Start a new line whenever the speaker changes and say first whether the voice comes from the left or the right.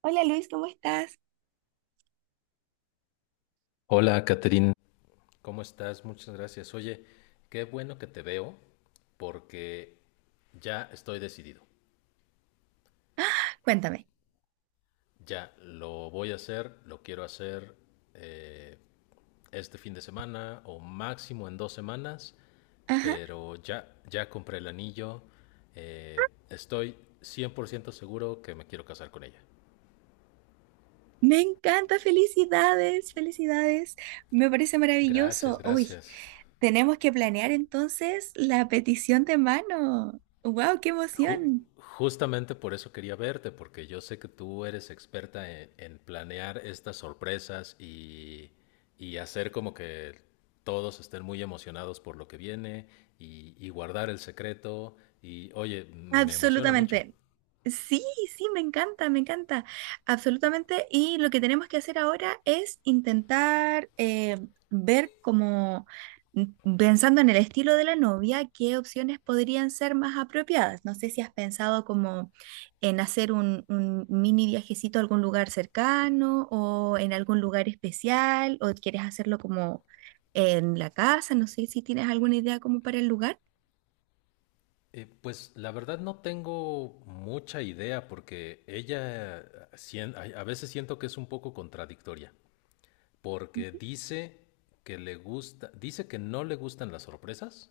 right: Hola Luis, ¿cómo estás?
left: Hola, Catherine. ¿Cómo estás? Muchas gracias. Oye, qué bueno que te veo porque ya estoy decidido.
right: Cuéntame.
left: Ya lo voy a hacer, lo quiero hacer eh, este fin de semana o máximo en dos semanas,
right: Ajá.
left: pero ya compré el anillo. Estoy 100% seguro que me quiero casar con ella.
right: Me encanta, felicidades, felicidades. Me parece
left: Gracias,
right: maravilloso. Uy,
left: gracias.
right: tenemos que planear entonces la petición de mano. ¡Wow, qué
left: Ju-
right: emoción!
left: Justamente por eso quería verte, porque yo sé que tú eres experta en planear estas sorpresas y hacer como que todos estén muy emocionados por lo que viene y guardar el secreto. Y oye, me emociona mucho.
right: Absolutamente. Sí, sí, me encanta, me encanta. Absolutamente. Y lo que tenemos que hacer ahora es intentar ver como, pensando en el estilo de la novia, qué opciones podrían ser más apropiadas. No sé si has pensado como en hacer un mini viajecito a algún lugar cercano o en algún lugar especial o quieres hacerlo como en la casa. No sé si tienes alguna idea como para el lugar.
left: Pues la verdad no tengo mucha idea porque ella a veces siento que es un poco contradictoria,
right: Ujú.
left: porque dice que le gusta, dice que no le gustan las sorpresas,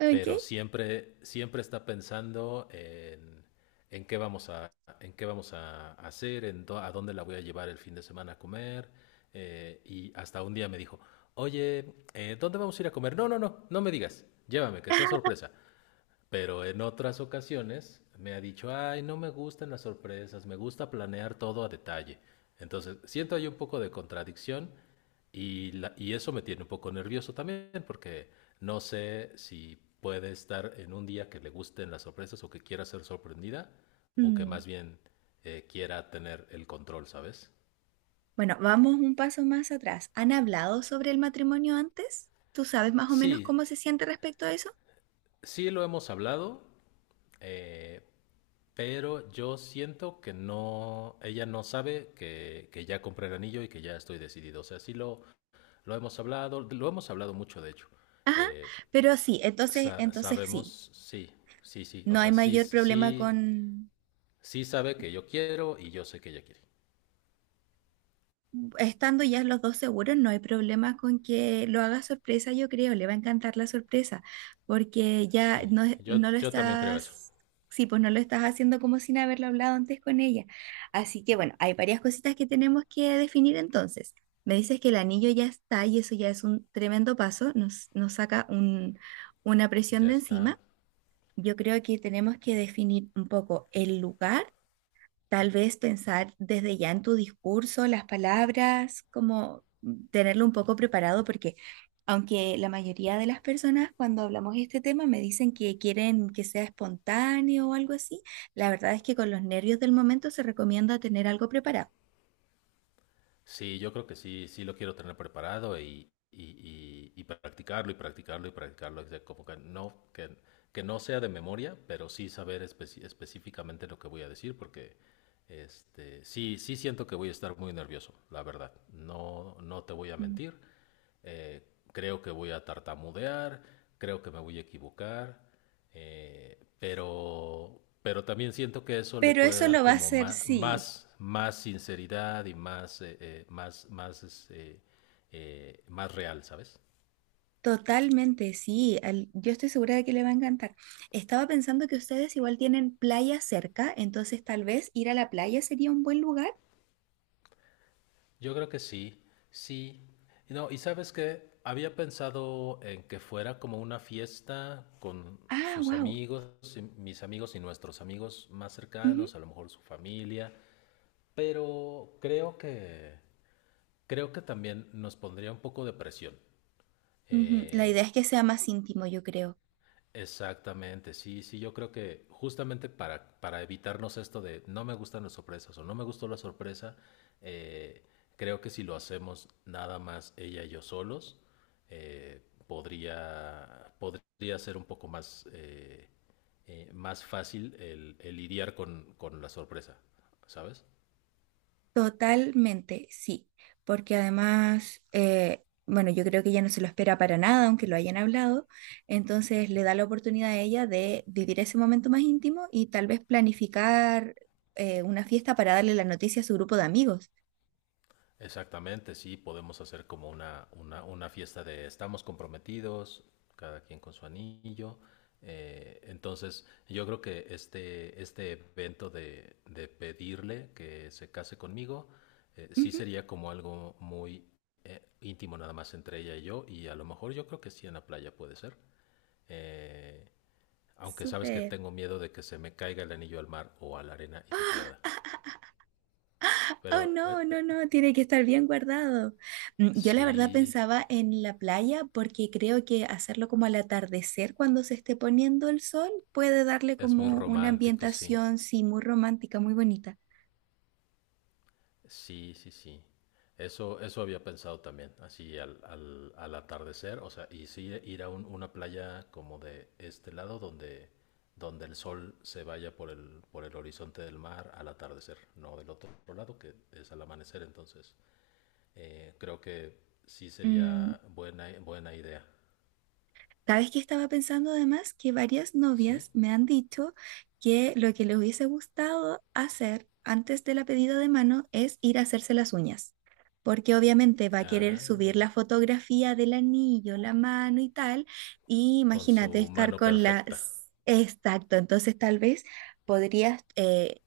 right: Ok.
left: pero siempre, siempre está pensando en qué en qué vamos a hacer, a dónde la voy a llevar el fin de semana a comer. Y hasta un día me dijo, oye, ¿dónde vamos a ir a comer? No, no, no, no me digas, llévame, que sea sorpresa. Pero en otras ocasiones me ha dicho, ay, no me gustan las sorpresas, me gusta planear todo a detalle. Entonces, siento ahí un poco de contradicción y eso me tiene un poco nervioso también porque no sé si puede estar en un día que le gusten las sorpresas o que quiera ser sorprendida o que
right: Mm.
left: más bien quiera tener el control, ¿sabes?
right: Bueno, vamos un paso más atrás. ¿Han hablado sobre el matrimonio antes? ¿Tú sabes más o menos
left: Sí,
right: cómo se siente respecto a eso?
left: sí lo hemos hablado, eh, pero yo siento que no, ella no sabe que ya compré el anillo y que ya estoy decidido. O sea, lo hemos hablado mucho, de hecho.
right: Ajá,
left: Eh,
right: pero sí, entonces, entonces sí,
left: Sabemos, sí, sí, sí. O
right: no hay
left: sea, sí,
right: mayor problema
left: sí,
right: con.
left: sí sabe que yo quiero y yo sé que ella quiere.
right: Estando ya los dos seguros, no hay problema con que lo haga sorpresa, yo creo, le va a encantar la sorpresa, porque ya
left: Sí,
right: no, no lo
left: yo también creo eso.
right: estás, sí, pues no lo estás haciendo como sin haberlo hablado antes con ella. Así que bueno, hay varias cositas que tenemos que definir entonces. Me dices que el anillo ya está y eso ya es un tremendo paso, nos saca un, una presión
left: Ya
right: de
left: está.
right: encima. Yo creo que tenemos que definir un poco el lugar. Tal vez pensar desde ya en tu discurso, las palabras, como tenerlo un poco preparado, porque aunque la mayoría de las personas cuando hablamos de este tema me dicen que quieren que sea espontáneo o algo así, la verdad es que con los nervios del momento se recomienda tener algo preparado.
left: Sí, yo creo que sí, sí lo quiero tener preparado y practicarlo y practicarlo y practicarlo. O sea, como que que no sea de memoria, pero sí saber específicamente lo que voy a decir, porque sí, sí siento que voy a estar muy nervioso, la verdad. No, no te voy a
right: Mm.
left: mentir. Eh, Creo que voy a tartamudear, creo que me voy a equivocar. Pero también siento que eso le
right: Pero
left: puede
right: eso
left: dar
right: lo va a
left: como
right: hacer sí,
left: más sinceridad y más, más real, ¿sabes?
right: totalmente sí. Yo estoy segura de que le va a encantar. Estaba pensando que ustedes igual tienen playa cerca, entonces tal vez ir a la playa sería un buen lugar.
left: Yo creo que sí, sí. No, y sabes que había pensado en que fuera como una fiesta con
right: Ah,
left: sus
right: wow.
left: amigos, y mis amigos y nuestros amigos más cercanos, a lo mejor su familia, pero creo que también nos pondría un poco de presión.
right: Ujú, la idea
left: Eh,
right: es que sea más íntimo, yo creo.
left: Exactamente, sí, sí, yo creo que justamente para evitarnos esto de no me gustan las sorpresas o no me gustó la sorpresa, eh, creo que si lo hacemos nada más ella y yo solos, eh, podría ser un poco más fácil el lidiar con la sorpresa, ¿sabes?
right: Totalmente, sí. Porque además, bueno, yo creo que ella no se lo espera para nada, aunque lo hayan hablado. Entonces le da la oportunidad a ella de vivir ese momento más íntimo y tal vez planificar una fiesta para darle la noticia a su grupo de amigos.
left: Exactamente, sí, podemos hacer como una fiesta de estamos comprometidos, cada quien con su anillo. Entonces, yo creo que este evento de pedirle que se case conmigo, sí
right: Ujú.
left: sería como algo muy íntimo nada más entre ella y yo, y a lo mejor yo creo que sí en la playa puede ser. Eh, Aunque sabes que
right: Súper.
left: tengo miedo de que se me caiga el anillo al mar o a la arena y se pierda.
right: Oh,
left: Pero
right: no, no, no, tiene que estar bien guardado. Mm, yo la verdad
left: sí.
right: pensaba en la playa porque creo que hacerlo como al atardecer cuando se esté poniendo el sol puede darle
left: Es muy
right: como una
left: romántico, sí.
right: ambientación, sí, muy romántica, muy bonita.
left: Sí, sí, sí. Eso había pensado también, así al atardecer, o sea, y sí ir a una playa como de este lado donde, donde el sol se vaya por el horizonte del mar al atardecer, no del otro lado que es al amanecer, entonces creo que sí
right: Mm,
left: sería buena, buena idea,
right: sabes que estaba pensando además que varias
left: ¿sí?
right: novias me han dicho que lo que les hubiese gustado hacer antes de la pedida de mano es ir a hacerse las uñas, porque obviamente va a querer subir la
left: Ah,
right: fotografía del anillo, la mano y tal, y
left: con
right: imagínate
left: su
right: estar
left: mano
right: con
left: perfecta.
right: las... Exacto, entonces tal vez podrías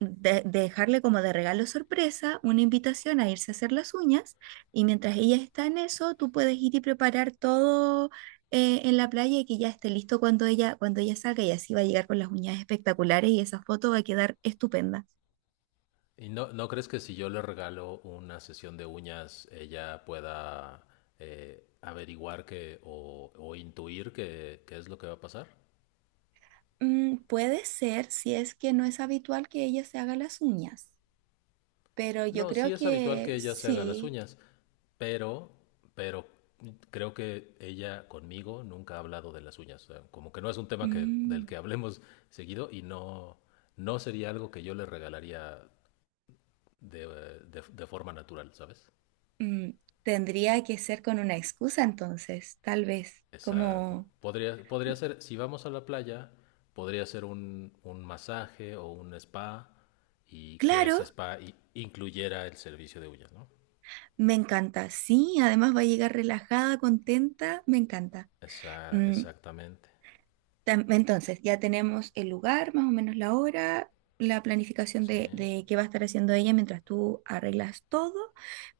right: dejarle como de regalo sorpresa una invitación a irse a hacer las uñas y mientras ella está en eso, tú puedes ir y preparar todo en la playa y que ya esté listo cuando ella salga y así va a llegar con las uñas espectaculares y esa foto va a quedar estupenda.
left: ¿Y no, no crees que si yo le regalo una sesión de uñas, ella pueda averiguar o intuir qué es lo que va a pasar?
right: Mm, puede ser si es que no es habitual que ella se haga las uñas, pero yo
left: No,
right: creo
left: sí es habitual
right: que
left: que ella se haga las
right: sí.
left: uñas, pero, pero creo que ella conmigo nunca ha hablado de las uñas. O sea, como que no es un tema que, del
right: Mm,
left: que hablemos seguido y no, no sería algo que yo le regalaría de, de forma natural, ¿sabes?
right: mm, tendría que ser con una excusa entonces, tal vez,
left: Exacto.
right: como,
left: Podría ser, si vamos a la playa, podría ser un masaje o un spa y que
right: claro.
left: ese spa incluyera el servicio de uñas, ¿no?
right: Me encanta, sí, además va a llegar relajada, contenta, me encanta.
left: Esa-
right: Mm,
left: exactamente.
right: entonces, ya tenemos el lugar, más o menos la hora, la planificación
left: Sí.
right: de qué va a estar haciendo ella mientras tú arreglas todo.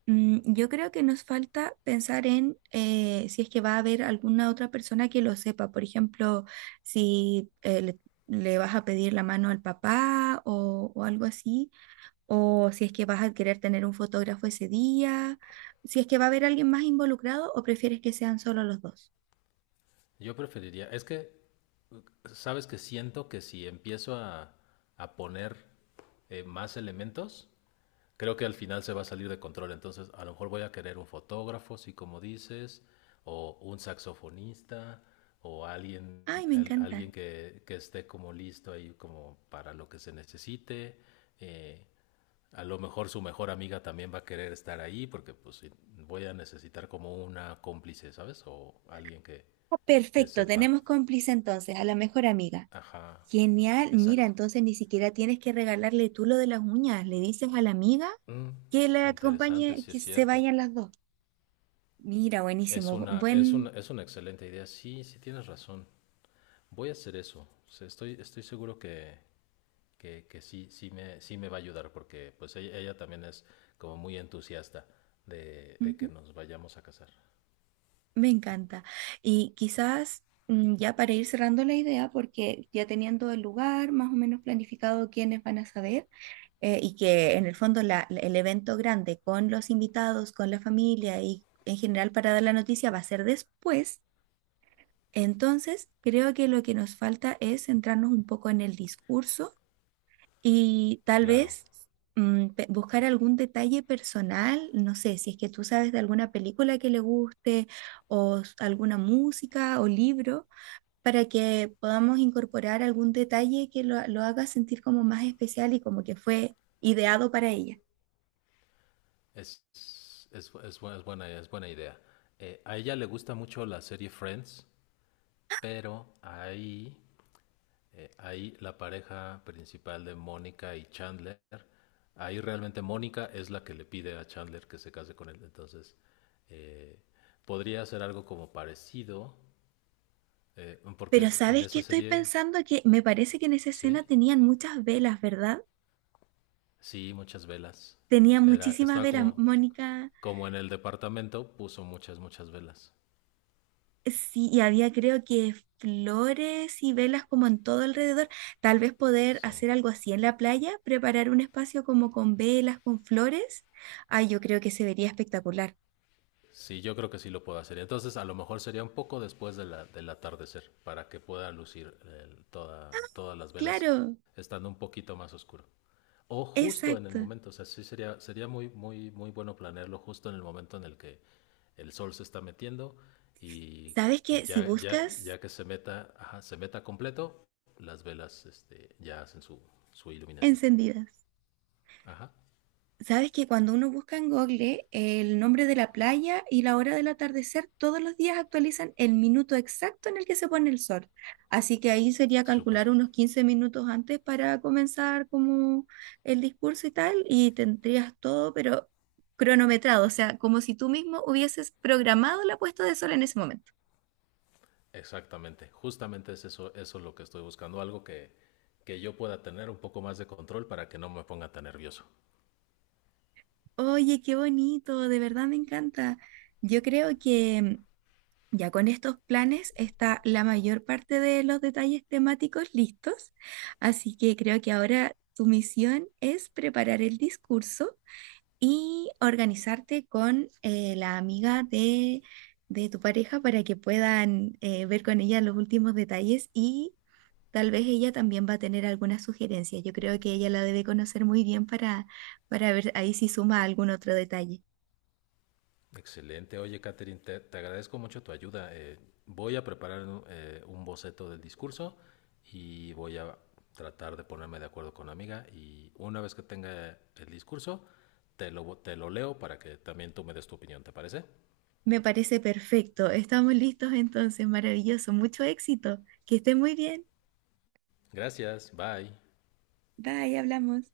right: Mm, yo creo que nos falta pensar en si es que va a haber alguna otra persona que lo sepa, por ejemplo, si le vas a pedir la mano al papá o algo así o si es que vas a querer tener un fotógrafo ese día, si es que va a haber alguien más involucrado o prefieres que sean solo los dos.
left: Yo preferiría, es que, sabes que siento que si a poner más elementos, creo que al final se va a salir de control, entonces a lo mejor voy a querer un fotógrafo, sí, como dices, o un saxofonista, o alguien,
right: Ay, me encanta.
left: alguien que esté como listo ahí como para lo que se necesite. Eh, a lo mejor su mejor amiga también va a querer estar ahí porque pues sí, voy a necesitar como una cómplice, ¿sabes? O alguien
right: Ah,
left: que
right: perfecto,
left: sepa.
right: tenemos cómplice entonces, a la mejor amiga.
left: Ajá,
right: Genial, mira,
left: exacto.
right: entonces ni siquiera tienes que regalarle tú lo de las uñas, le dices a la amiga
left: Mm,
right: que la
left: interesante,
right: acompañe,
left: sí
right: que
left: es
right: se
left: cierto.
right: vayan las dos. Mira, buenísimo, buen,
left: Es una excelente idea. Sí, sí tienes razón. Voy a hacer eso. O sea, estoy seguro que sí, sí me va a ayudar porque pues ella también es como muy entusiasta de que
right: ujú,
left: nos vayamos a casar.
right: me encanta. Y quizás mm, ya para ir cerrando la idea, porque ya teniendo el lugar, más o menos planificado quiénes van a saber. Y
left: Sí,
right: que en el fondo el evento grande con los invitados, con la familia y en general para dar la noticia va a ser después, entonces creo que lo que nos falta es centrarnos un poco en el discurso y tal
left: claro.
right: vez mm, buscar algún detalle personal, no sé, si es que tú sabes de alguna película que le guste o alguna música o libro, para que podamos incorporar algún detalle que lo haga sentir como más especial y como que fue ideado para ella.
left: Es, es es buena idea. A ella le gusta mucho la serie Friends, pero ahí ahí la pareja principal de Mónica y Chandler, ahí realmente Mónica es la que le pide a Chandler que se case con él. Entonces, eh, podría ser algo como parecido,
right: Pero
left: porque en
right: ¿sabes qué
left: esa
right: estoy
left: serie,
right: pensando? Que me parece que en esa
left: sí,
right: escena tenían muchas velas, ¿verdad?
left: sí, muchas velas.
right: Tenía
left: Era,
right: muchísimas
left: estaba
right: velas,
left: como,
right: Mónica.
left: como en el departamento, puso muchas, muchas velas.
right: Sí, y había creo que flores y velas como en todo alrededor. Tal vez poder
left: Sí.
right: hacer algo así en la playa, preparar un espacio como con velas, con flores. Ay, yo creo que se vería espectacular.
left: Sí, yo creo que sí lo puedo hacer. Entonces, a lo mejor sería un poco después del atardecer para que pueda lucir toda, todas las velas
right: Claro,
left: estando un poquito más oscuro. O justo en el
right: exacto.
left: momento, o sea, sería muy, muy, muy bueno planearlo justo en el momento en el que el sol se está metiendo y,
right: ¿Sabes
left: y
right: qué? Si buscas
left: ya que se meta, ajá, se meta completo, las velas, ya hacen su iluminación.
right: encendidas.
left: Ajá,
right: Sabes que cuando uno busca en Google el nombre de la playa y la hora del atardecer, todos los días actualizan el minuto exacto en el que se pone el sol. Así que ahí sería
left: súper.
right: calcular unos 15 minutos antes para comenzar como el discurso y tal, y tendrías todo, pero cronometrado, o sea, como si tú mismo hubieses programado la puesta de sol en ese momento.
left: Exactamente, justamente es eso, eso es lo que estoy buscando, algo que yo pueda tener un poco más de control para que no me ponga tan nervioso.
right: Oye, qué bonito, de verdad me encanta. Yo creo que ya con estos planes está la mayor parte de los detalles temáticos listos, así que creo que ahora tu misión es preparar el discurso y organizarte con la amiga de tu pareja para que puedan ver con ella los últimos detalles y tal vez ella también va a tener algunas sugerencias. Yo creo que ella la debe conocer muy bien para ver ahí si suma algún otro detalle.
left: Excelente, oye Catherine, te agradezco mucho tu ayuda. Voy a preparar un boceto del discurso y voy a tratar de ponerme de acuerdo con la amiga y una vez que tenga el discurso, te lo leo para que también tú me des tu opinión, ¿te parece?
right: Me parece perfecto. Estamos listos entonces, maravilloso. Mucho éxito. Que esté muy bien.
left: Gracias, bye.
right: Bye, hablamos.